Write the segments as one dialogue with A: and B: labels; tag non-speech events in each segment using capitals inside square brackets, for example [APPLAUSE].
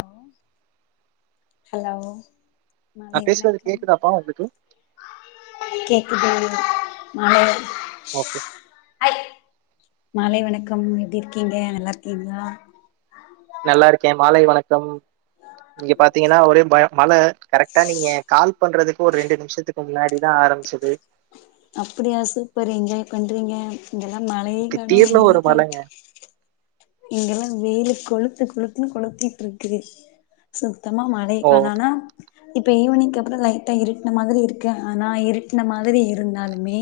A: Hello hello மாலை
B: நான் பேசுறது
A: வணக்கம்
B: கேக்குதாப்பா உங்களுக்கு
A: கேக்குதுங்க நல்லா
B: ஓகே
A: மாலை வணக்கம் எப்டி இருக்கீங்க நல்லா இருக்கீங்களா
B: நல்லா இருக்கேன் மாலை வணக்கம் நீங்க பாத்தீங்கன்னா ஒரே பயம் மழ கரெக்ட்டா நீங்க கால் பண்றதுக்கு ஒரு ரெண்டு நிமிஷத்துக்கு முன்னாடி தான் ஆரமிச்சுது
A: அப்டியா சூப்பர் என்ஜாய் பண்றீங்க இங்கெல்லா மழயே காணோ
B: திடீர்னு
A: ஒன்னு
B: ஒரு
A: காணோ
B: மழைங்க
A: இங்கெல்லா வெயிலு கொளுத்து கொளுத்துன்னு கொளுத்திட்டு இருக்குது சுத்தமா மழையே
B: ஓ
A: கானான இப்ப ஈவினிங் அப்புற லைட்டா இருட்டுன மாதிரி இருக்கு ஆனா இருட்டின மாதிரி இருந்தாலுமே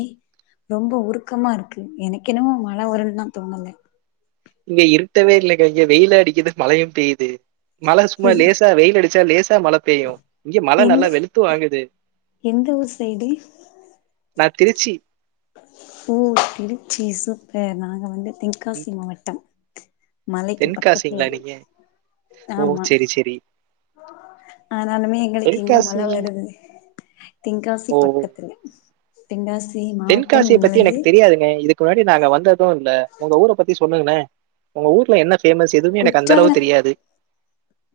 A: ரொம்ப உருக்கமா இருக்கு எனக்கு என்னமோ மழ வரும்ன்னுதா தோணல
B: இங்க இருட்டவே இல்லைக்க இங்க வெயிலு அடிக்குது மழையும் பெய்யுது மழ சும்மா
A: எந்
B: லேசா வெயில் அடி ச் ச லேஸ் மழ பெய்யு இங்க மழ நல்லா
A: எந்த
B: வெளுத்து வாங்குது
A: எந்த ஊர் சைடு
B: நா திருச்சி
A: ஓ திருச்சி சூப்பர் நாங்க வந்து
B: ம்,
A: தென்காசி மாவட்டம் மலைக்கு
B: தென்காசிங்களா
A: பக்கத்துலயே
B: நீங்க ஓ
A: ஆமா
B: சரி சரி
A: ஆனாலுமே எங்களுக்கு இங்க மழ
B: தென்காசி
A: வருது தென்காசி
B: ஓ
A: பக்கத்துல தென்காசி தி மாவட்ட
B: தென்காசிய பத்தி எனக்கு தெரியாதுங்க இதுக்கு முன்னாடி நா அங்க வந்ததும் இல்ல உங்க ஊர பத்தி சொல்லுங்களே உங்க ஊர்ல என்ன பேமஸ் எதுவுமே எனக்கு அந்த அளவுக்கு
A: குற்றாலம்
B: தெரியாது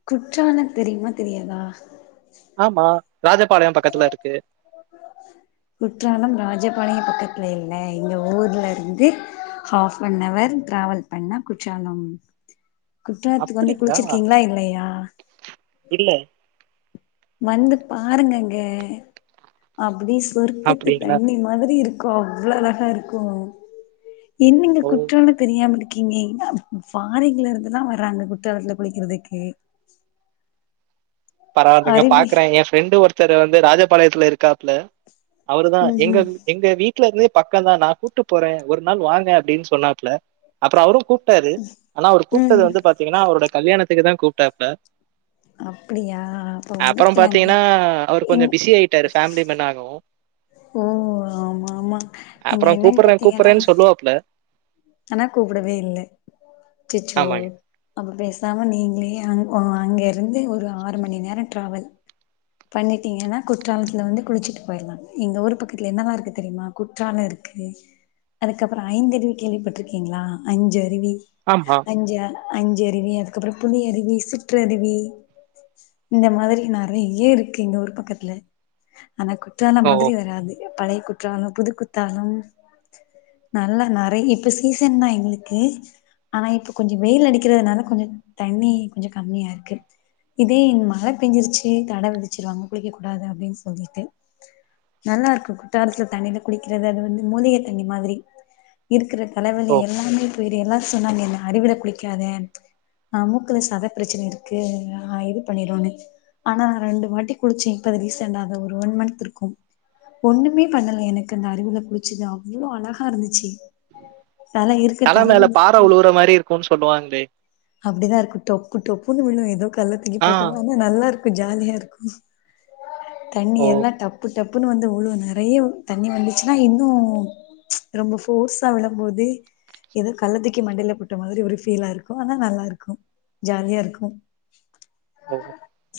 A: குற்றாலம் தெரியுமா தெரியாதா
B: ஆமா ராஜபாளையம் பக்கத்துல இருக்கு.
A: குற்றாலம் ராஜப்பாளைய பக்கத்து ல்ல எங்க ஊர்ல இருந்து ஹாப் அன் அவர் டிராவல் பண்ணா குற்றாலம் குற்றாலத்துக்கு வந்து
B: அப்படிங்களா?
A: குளுச்சிருக்கீங்களா இல்லையா
B: இல்ல
A: வந்து பாருங்கங்க அப்டி சொர்க்கத்து
B: அப்படிங்களா?
A: தண்ணி மாதிரி இருக்கு அவ்ளோ அழகா இருக்கு என்னங்க
B: ஓ!
A: குற்றால தெரியாம இரு இருக்கீங்க ஃபாரின்லா இருந்து எல்லா வர்றாங்க குற்றாலத்ல குளிக்குறதுக்கு
B: பரவாலைங்க பாக்குறே என் ஃப்ரெண்டு ஒரு ஒருத்தரு வந்து ராஜபாளையத்ல இருக்காப்ல அவருதா எங்க
A: ம்ஹும்
B: எங்க வீ வீட்ல இருந்தே பக்கந்தா நா கூட்டு போற ஒரு நாள் வாங்க அப்டின் சொன்னாப்புல அப்புறோ அவரு கூப்டாரு ஆனா அவர் கூப்டது
A: ம்ஹும்
B: வந்து பாத்தீங்கன்னா அவரோட கல்யாணத் த்துக்குதா கூப்டாப்ல
A: ஆ
B: அப்புறோம் பாத்தீங்கன்னா அவரு கொஞ்சோ
A: இங்
B: பிஸி ஆயிட்டாரு ஃபேமிலி மேன் ஆகவு ஆகவும்
A: ஓ ஆமா ஆமா இங்க
B: அப்புறோ
A: என்னன்னு
B: கூப்புற
A: பாத்தீங்கன்னா
B: கூப்புறன் சொல்லுவாப்புல
A: ஆனா கூப்டவே இல்ல அச்சசோ
B: ஆமாங்க.
A: ஆமா பேஸ் சாம நீங்களே அங்க இருந்து ஒரு ஆறு மணி நேரோ டிரேவல் பண்ணிட்டீங்கன்னா குற்றாலத்துல வந்து குளுச்சுட்டு போயிர்லா எங்க ஊர் பக்கத்துல என்னெல்லா இருக்கு தெரியுமா குற்றாலோ இருக்கு அதுக்கப்புறோ ஐந்து அருவி கேள்விப்பட் ட்ருக்கீங்களா அஞ்சு அருவி
B: ஆமா.
A: அஞ்சா அஞ்சு அருவி அதுக்கப்புறோ புளி அருவி சுற்றருவி இந்த மாதிரி நறையே இருக்கு எங்க ஊர் பக்கத்துல ஆனா குற்றாலோ
B: ஓ!
A: மாதிரி வராது பழைய குற்றாலோ புது குத்தாலம் நல்லா நறையி இப் இப்ப சீசன்தா எங்களுக்கு ஆனா இப்ப கொஞ்சோ வெயில் அடிக்கர்ததுனால கொஞ்சோ தண்ணி கொஞ்சோ கம்மியா இருக்கு இதே மழ பேஞ்சுருச்சு தட விதிச்சுருவாங்க குளிக்க கூடாது அப்டின் சொல்லிட்டு நல்லா இருக்கு குற்றாலத்துல தண்ணில குளிக்கிறது அது வந்து மூலிக தண்ணி மாதிரி இருக்குறத் தலவலி
B: ஓ!
A: எல்லாமே து வேர் எல்லாரு சொன்னாங்க என்ன அருவில குளிக்காதன் நா மூக்குல சதப்பிரச்சன இருக்கு ஆ இது பண்ணிருன்னு ஆனா நா ரெண்டு வாட்டி குளுச்சே இப்பதா ரீசெண்டாதா ஒரு ஒன் மந்த் இருக்கும் ஒண்ணுமே பண்ணல எனக்கு அந்த அருவில குளுச்சுது அவ்ளோ அழகா இருந்துச்சி தல இருக்கு
B: மேல
A: தலவலி
B: பார
A: இன்னும்
B: உழுவுற மாரி இருக்கும்னு சொல்லுவாங்களே!
A: அப்டிதா இருக்கு டொப்பு டொப்புன்னு விழு ஏதோ கல்ல தூக்கி
B: ஆ.
A: போட்டவனா ரொம்ப நல்லா இருக் கு ஜாலியா இருக்கு தண்ணி
B: ஓ!
A: எல்லா டப்பு டப்புன்னு வந்து உழு நறையா தண்ணி வந்துச்சுன்னா இன்னு ரொம்ப ஃபோர்ஸ் தல மேல விழும் போது எதோ கள்ளத்தூக்கி மண்டயில போட்ட மாரி ஒரு ஃபீலா இருக்கு ஆனா நல்லா இருக்கு ஜாலியா இருக்கு
B: ஓ!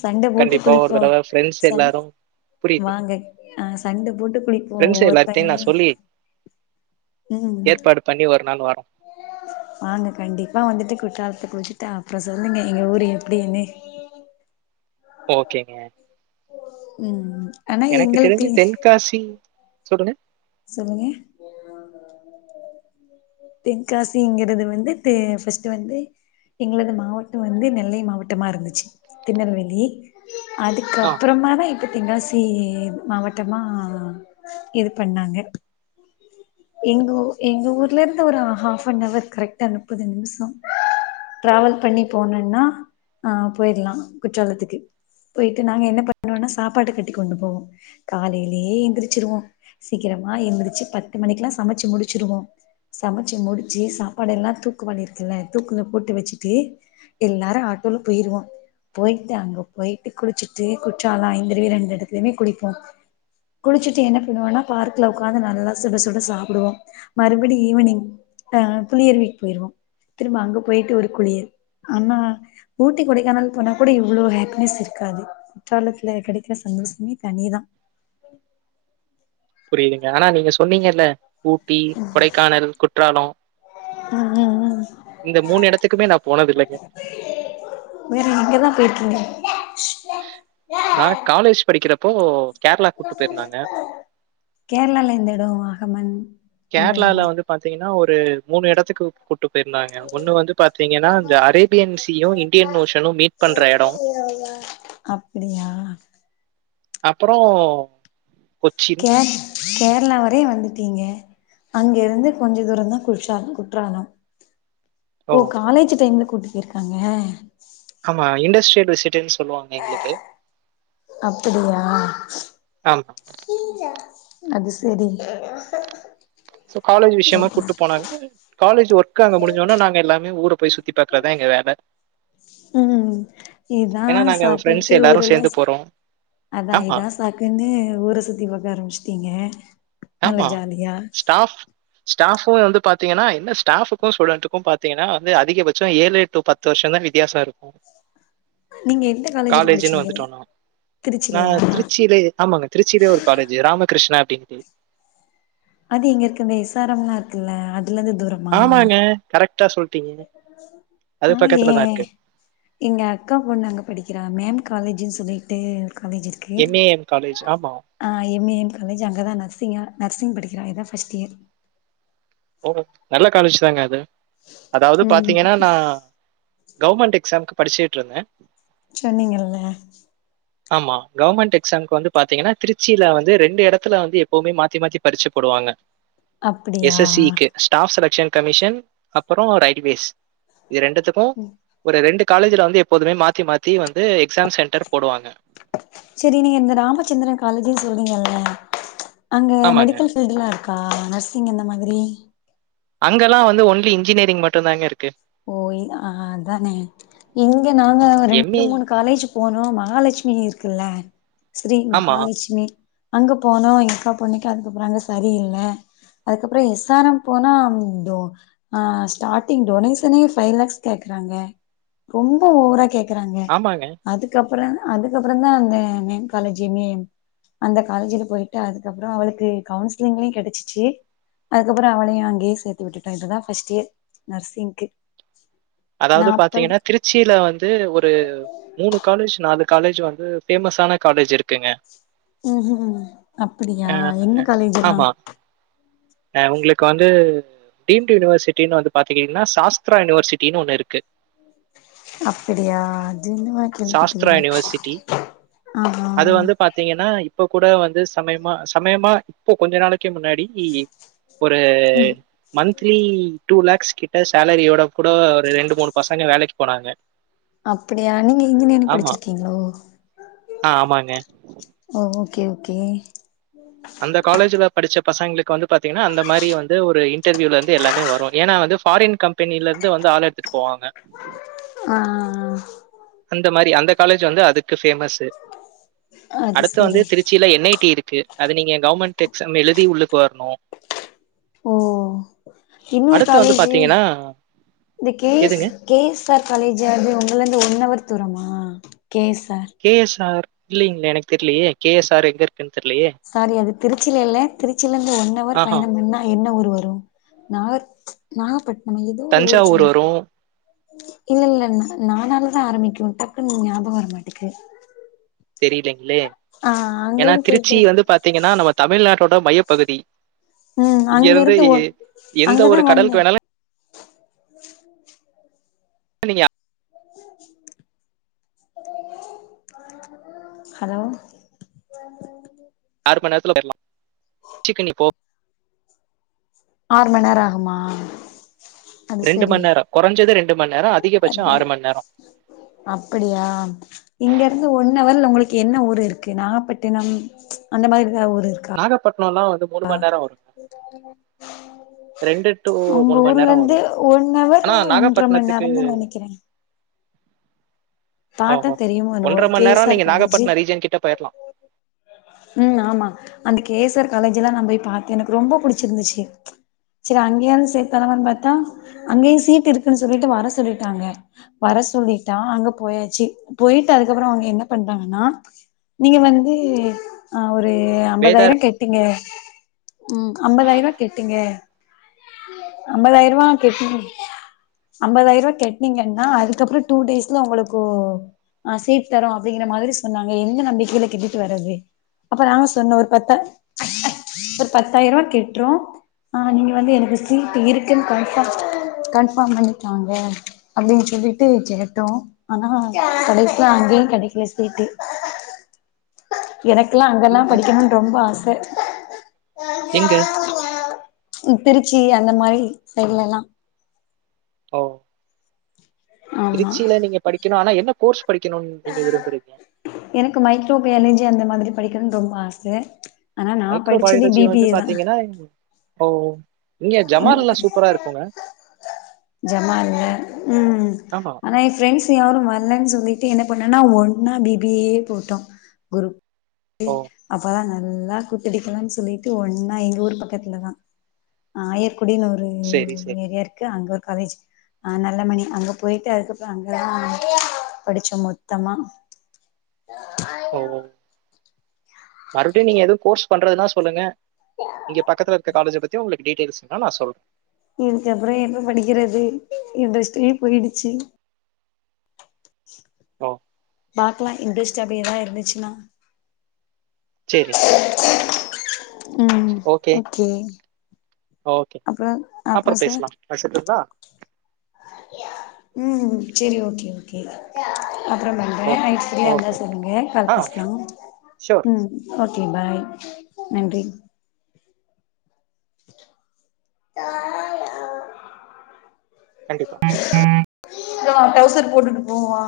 A: சண்ட போட்டு
B: கண்டிப்பா ஒரு
A: குளிப்போ
B: தடவ ஃப்ரெண்ட்ஸ்
A: சண்
B: எல்லாரும் புரியுது.
A: வாங்க ஆ சண்ட போட்டு குளிப்போ
B: ஃப்ரெண்ட்ஸ்
A: ஒவ்வொரு
B: எல்லார்ட்டயும்
A: டைமு
B: நான் சொல்லி ஏற்பாடு பண்ணி ஒரு நாள் வரோம்.
A: வாங்க கண்டிப்பா வந்துட்டு குற்றாலத்துல குளுச்சுட்டு அப்புறோ சொல்லுங்க எங்க ஊரு எப்டின்னு
B: ஓகேங்க
A: ம் ஆனா
B: எனக்கு தெருஞ்சு
A: எங்களுக்கு
B: தென்காசி சொல்லுங்க
A: சொல்லுங்க தென்காசிங்குறது வந்து தே ஃபஸ்ட்டு வந்து எங்களது மாவட்டோ வந்து நெல்லை மாவட்டமா இருந்துச்சு திருநெல்வேலி
B: ஆ
A: அதுக்கப்றமாதா இப்ப தென்காசி மாவட்டமா இருக்கு பண்ணாங்க எங்க ஊர் எங்க ஊர்ல இருந்து ஒரு ஹாப்னவர் கரெக்டா முப்பது நிமிஷோ டிராவல் பண்ணி போனுனா அ போயிட்லா குற்றாலத்துக்கு போயிட்டு நாங்க என்ன பண்ணுவோனா சாப்பாடு கட்டி கொண்டு போவோ காலயிலயே எந்திரிச்சிருவோ சீக்கிரமா எந்திரிச்சி பத்து எட்டு மணிக்கெலா சமச்சு முடிச்சிருவோ சமச்சு முடிச்சு சாப்பாடு எல்லா தூக்கு பானயில இருக்குல்ல தூக்குல போட்டு வச்சுட்டு எல்லாரு ஆட்டோல போயிருவோ போயிட்டு அங்க போயிட்டு குளிச்சிட்டு குற்றால ஐந்தரவி ரெண்டு எடத்ல்லமே குளிப்போ குளிச்சுட்டு என்ன பண்ணுவோன்னா பார்க்ல ஒக்காந்து நல்லா சுட சுட சாப்டுவோ மறுபடி ஈவினிங் ஆ புலிஅருவிக்கு போயிருவோ திரும்ப அங்க போயிட்டு ஒரு குளியல் ஆனா ஊட்டி கொடைக்கானல் போனா கூட இவ்ளோ ஹேப்பினஸ் இருக்காது குற்றாலத்ல கெடக்ற சந்தோஷமே தனிதா
B: பெரியங்க ஆனா நீங்க சொன்னீங்கல்ல ஊட்டி கொடக்கானல் குற்றாலோ
A: உம் உம்
B: இந்த மூனு எடத்துக்குமே நா போனதில்ல
A: வேற எங்கதா [UNINTELLIGIBLE]
B: நா காலேஜ் படிக்கிறப் ஓஓ
A: கேரளால எந்த இடம் அகமன் அந்த இட
B: செ மூனு எடத்துக்கு கூட்டு போயிருந்தாங்க ஒன்னு வந்து பாத்தீங்கனா இந்த Arabian sea Indian ocean meet பண்ற எடோ
A: அப்டியா
B: அப்பறோ கொச்சின்
A: கே கேரளா வரே வந்துட்டீங்க அங்க இருந்து கொஞ்ச தூரந்தா குற்ற குற்றாலம் ஓ காலேஜ் டைம்ல கூட்டு போயிருக்காங்க
B: ஆமா இண்டஸ்ட் பெரசிடென்ஸ் சொல்லுவாங்க எங்களுக்கு
A: அப்படியா
B: ஆமா
A: அது செரி
B: சோ காலேஜ் விஷயமா கூப்ட்டு போனாங்க காலஜ் ஒர்க்க அங்க முடிஞ்சோனா நாங்க எல்லாமே ஊர போய் சுத்தி பாக்குறதுதா எங்க வேல
A: உம் இதா
B: ஏன்னா, நாங்க ஃப்ரெண்ட்ஸ்
A: சாக்குன்ட்டு
B: எல்லாரும்
A: ஊரெல்லா
B: சேர்ந்து போறோம்.
A: சுத்ஸஅதா
B: ஆமா,
A: இதா சாக்குன்னு ஊர சுத்தி பாக்க ஆரம்பிச்ட்டீங்க
B: ஆமா ஸ்டாப்-ஸ்டாப் இப்ப வந்து பாத்தீங்கனா என்ன ஸ்டாபுக்கு ஸ்டுடென்ட்க்கு பாத்தீங்கனா வந்து அதிகபட்சோ ஏழு எட்டு பத்து வருஷோதா வித்தியாசோ இருக்கு
A: நீங்க எந்த காலேஜ்ல
B: காலேஜ்ன்னு
A: படிச்சீங்க
B: வந்துட்டோனா நா
A: திருச்சிலயா
B: திருச்சியிலே ஆமாங்க திருச்சியிலயே ஒரு காலேஜ் ராமகிருஷ்ணா [UNINTELLIGIBLE]
A: அது எங்க இருக்கு இந்த எஸ் ஆர் எம் லா இருக்குல்ல அது
B: ஆமாங்க கரெக் டா சொல்
A: ஆ ஏன்
B: இருக்கு.
A: எங்க அக்கா பொண்ணு அங்க படிக்கிறா மேம் காலேஜு சொல்லிட்டு காலேஜ் இருக்கு
B: எம்.ஏ.எம் காலேஜ். ஆமா.
A: ஆ எம் ஏ எம் காலேஜு அங்கதா நர்சிங்கா நர்சிங் படிக்கிறா இதா ஃபர்ஸ்ட் இயர்
B: ஓஹோ நல்ல காலேஜ் தாங்க அது அதாவது
A: ம்
B: பாத்தீங்கன்னா நா கவுர்மெண்ட் எக்ஸாம்க்கு படிச்சுட்ருந்தே
A: சொன்னீங்கல்ல
B: ஆமா கவர்மெண்ட் எக்ஸாம்க்கு வந்து பாத்தீங்கன்னா திருச்சியில வந்து ரெண்டு எடத்துல வந்து எப்பவுமே மாத்தி மாத்தி பரிச்ச போடுவாங்க
A: அப்பிடியா
B: எஸ்எஸ்சிக்கு ஸ்டாஃப் செலக்ஷன் கமிஷன் அப்புறோ ரயில்வேஸ் இது ரெண்டுத்துக்கு ஒரு ரெண்டு காலேஜ்ல வந்து எப்போதுமே மாத்தி மாத்தி வந்
A: செரி நீங்க இந்த ராமச்சந்திர காலேஜு சொன் னீங்கல்ல அங்க
B: ஆமாங்க.
A: மெடிக்கல் ஃபீல்டுல்லா இரு க்கா நர்சிங் அந்த மாதிரி
B: அங்கல்லா வந்து ஓன்லி இன்ஜினியரிங் மட்டுந்தாங்க இருக்கு
A: ஓ இ அ அதானே இங்க நாங்க ரெண்டு
B: எம்.ஏ
A: மூணு காலேஜ் போனோ மகாலட்சுமி இரு க்கல்ல ஸ்ரீ
B: ஆமா.
A: மஹாலட்சுமி அங்க போனோ எங்க அக்கா பொண்ணுக்கு அதுக்கப்புறோ அங்க சரியில்ல அதுக்கப்புறோ எஸ் ஆர் எம் போனோ ம் டோ ஆ ஸ்டார்ட்டிங் டொனே ஷனே ஃபைவ் லாக்ஸ் கேக்கறாங்க ரொம்ப ஓவரா கேக் கறாங்க
B: ஆமாங்க.
A: அதுக்கப் அப்புறோ அதுக்கப்புறந்தா அந்த மேம் காலேஜு மேம் அந்த காலேஜுல போயிட்டு அதுக்கப்புறோ அவளுக்கு கவுன்சிலிங்லயு கெடைச்சிச்சு அதுக்கப்புறோ அவளையு அங்கயே சேத்து விட்டுட்டோ இதுடா ஃபர்ஸ்ட் இயர் நர்சிங்க்கு நா
B: அதாவது
A: படி
B: பாத்தீங்கன்னா திருச்சியில வந்து ஒரு மூணு காலேஜ் நாலு காலேஜ் வந்து ஃபேமஸான காலேஜ் இருக்குங்க
A: ம்ஹூம் அப்புடியா
B: அ
A: என்ன காலேஜ்ஜுதா
B: ஆமா. உங்களுக்கு வந்து டீம்டி யூனிவர்சிட்டின்னு வந்து பாத்தீங்கன்னா சாஸ்துரா யூனிவர்சிட் டின் ஒண்ணு இருக்கு
A: அப்புடியா
B: சாஸ்திரா யூனிவர்சிட்டி
A: [UNINTELLIGIBLE] ஆமா
B: இப்ப கூட வந்து சமயமா சமயமா இப்போ கொஞ்ச நாளைக்கு முன்னாடி ஒரு
A: ம்
B: மன்த்லி டூ லேக்ஸ் கிட்ட சேலரியோட கூட ஒரு ரெண்டு மூணு பசங்க வேலைக்கு போனாங்க
A: அப் அப்புடியா நீங்க இன்ஜினியரிங்
B: ஆமா
A: படுச்சுருக்கீங்களோ
B: ஆ ஆமாங்க
A: ஓ ஓகே ஓகே
B: அந்த காலேஜ்ல படுச்ச பசங்களுக்கு வந்து பாத்தீங்கன்னா அந்த மாரி வந்து ஒரு இன்டர்வியூல இருந்து எல்லாமே வரு ஏனா வந்து ஃபாரின் கம்பெனில இருந்து வந்து ஆள் எடுத்துட்டு போவாங்க
A: ஆ ஆ ஆ
B: இந்த மாதிரி அந்த காலேஜ் வந்து அதுக்கு ஃபேமஸ்ஸு
A: அது
B: அடுத்து வந்து
A: சரி
B: திருச்சியில என் ஐடி இருக் க்கு அது நீங்க கவுமெண்ட் எக்ஸாம் எழுதி உள்ளுக்கு வர்ணு
A: ஓ இன்னொரு காலேஜ்ஜு இந்த கேஸ்
B: எதுங்க
A: கேஸ் ஆர் காலேஜ்ஜு அது உங்ள இருந்து ஒன்னவர் தூரமா கே சார்
B: இல்லைங்களா எனக்கு தெர்லியே கே எஸ் ஆர் எங்க இருக்குன்
A: சாரி அது திருச்சில இல்ல திருச்சில இருந்து ஒன் அவர்
B: ஆஹா
A: பயணம் பன்னா என்ன ஊர் வரு நார் நாகப்பட் நம்ம எதோ ஒரு ஊரு
B: தஞ்சாவூர்
A: சொன்னோமே
B: வரும்
A: இல்ல இல்ல நானாலதா ஆரம்பிக்கு டக்குன் ஞாபகோ வர மாட்டேக்கு
B: தெரிலிங்களே ஏன்னா திருச்சி
A: போயிட்டு
B: வந்து பாத்தீங்கன்னா நம்ம தமிழ்நாட்டோ ட மையப்பகுதி
A: ம் அங்க இருந்து ஒ
B: எந்த
A: அங்கதா
B: ஒரு
A: வந்த
B: கடலுக்கு வேணாலும் நீங்கா
A: [UNINTELLIGIBLE] ஹலோ
B: அறு மண் நேரத்துல போயிர்லா சிக்கு நீ போ
A: ஆறு மணி நேரம் ஆகுமா அது
B: ரெண்டு
A: செரி
B: மணி நேரம் குறைஞ்சது ரெண்டு மணி நேரம் அதிகபட்சம் ஆறு மணி நேரம்
A: அப்படியா இங்க இருந்து ஒன்னவர்ல உங்களுக் என்ன ஊர் இருக்கு நாகப்பட்டினம் அந்த மாதிரி வேற ஊர் இருக்கா
B: டினம்லாம் வந்து முணு மணி நேரம் வரும் ரெண்டு டு
A: உங்க
B: மூணு மணி
A: ஊர்ல
B: நேரம்
A: இருந்து
B: வரும்
A: ஒன் அவர்
B: ஆனா
A: ஒன்றரை மணி
B: நாகப்பட்டினத்துக்கு
A: நேரம் தான் நெனைக்கிறேன்
B: ஆ ஓ
A: என்னவோ
B: ஒன்றரை மணி
A: கே எஸ்
B: நேரம்
A: ஆர்
B: நீங்க
A: காலேஜு
B: நாகப்பட்டினம் ரீஜன் கிட்ட போய்ரலாம்
A: ம் ஆமா அந்த கே எஸ் ஆர் காலேஜ் எல்லாம் நான் போய் பார்த்தேன் எனக்கு ரொம்ப பிடிச்சிருந்துச்சு செரி அங்கேயாவது சேர்த்தாலாப்ன்னு பார்த்தா அங்கேயும் சீட் இருக்குன்னு சொல்லிட்டு வர சொல்லிட்டாங்க வர சொல்லிட்டா அங்க போயாச்சு போயிட்டு அதுக்கப்புறம் அவுங்க என்ன பண்டாங்கன்னா நீங்க வந்து ஆ ஒரு
B: வேதார
A: ஐம்பதாயிரம் கெட்டிங்க ம் ஐம்பதாயிரம் கெட்டீங்க ஐம்பதாயிரம் ரூவா கெட்டு ஐம்பதாயிரம் ரூவா கெட்டனீங்கன்னா அதுக்கப்புறம் டூ டேஸ்ல உங்களுக்கு ஆ சீட் தரும் அப்படிங்கற மாதிரி சொன்னாங்க எந்த நம்பிக்கையில கெட்டிட்டு வர்றது அப்ப நாங்க சொன்னோம் ஒரு பத்த ஒரு பத்தாயிரம் ரூவாய கெட்டுறோம் ஆ நீங்க வந்து எனக்கு சீட்டு இருக்குன்னு கன்ஃபார்ம் பண்ணிட்டாங்க அப்படின்னு சொல்லிட்டு கேட்டோம் ஆனா கடைசில அங்கேயும் கெடைக்கல சீட்டு எனக்குக்கெல்லாம்
B: இல்ல
A: அங்கெல்லாம் படிக்கணும்னு ரொம்ப ஆசை
B: எங்க
A: திருச்சி அந்த மாதிரி சைடுலல்லாம்
B: ஓ திருச்சியில நீங்க படிக் கனும் ஆனா என்ன கோர்ஸ் படிக்கணும்னு
A: ஆ
B: நீங்க விரும்புறீங்க
A: எனக்கு மைக்ரோபயாலஜி அந்த மாதிரி படிக்கனும்றது ரொம்ப ஆசை
B: மைக்ரோ பயாலஜி வந்து பாத்தீங்கன்னா ஓ இங்க ஜமால்ல சூப்பரா இருக்குங்க
A: ஜமால்ல ம்
B: ஆமா
A: ஆனா என் ப்ரெண்ட்ஸ் யாரும் வரலன்னு சொல்லி ட்டு என்ன பண்ணேனா ஒன்னா பி பி ஏ யே போட்டோம் குரு
B: ஓ
A: அப்பதான் நல்லா குத்தடிக்கலாம்னு சொல்லிட்டு ஒன்னா எங்க ஊர் பக்கத்துலதான் ஆயர் குடின்னு ஒரு
B: சரி சரி
A: ஏரியா இருக்கு அங்க காலேஜ் ஆ நல்லமணி அங்க போய்ட்டு அக்கப்புறம் அங்கதான் படிச்சோம் மொத்தமா
B: ஓ மறுபடியும் நீங்க எதுவும் கோர்ஸ் பண்றதுனா சொல்லுங்க இங்க பக்கத்துல இருக்க காலேஜு பத் ச்சு உங்களுக்கு டீட்டெல்ஸ்ங்களா நா சொல்
A: இதுக்குப்புறோ என்ன படிக்கிறது இன்ட்ரெஸ்ட்டே போயிடுச்சு
B: ஓ
A: பாக்கலா இன்ட்ரெஸ்ட் அப்டி எதா இருந்துச்சுன்னா
B: சேரி
A: ம் ஓகே
B: ஓகே
A: அப்புறோ அப்புறோ
B: அப்புறம்
A: சார்
B: பேசலாம் வச்சுட்டுங்களா
A: ம் சேரி ஓகே ஓகே அப்புறம் பண்ற
B: ஓகே
A: நைட் ஃப்ரீயா இருந்தா
B: ஓகே
A: சொல்லுங்க கால்
B: ஆ ஓகே
A: பேசுலாம்
B: ஷூர்
A: ம் ஓக் ஓகே பாய் நன்றி
B: கண்டிப்பா
A: இங்க வா டவுசர் போட்டுட்டு போவா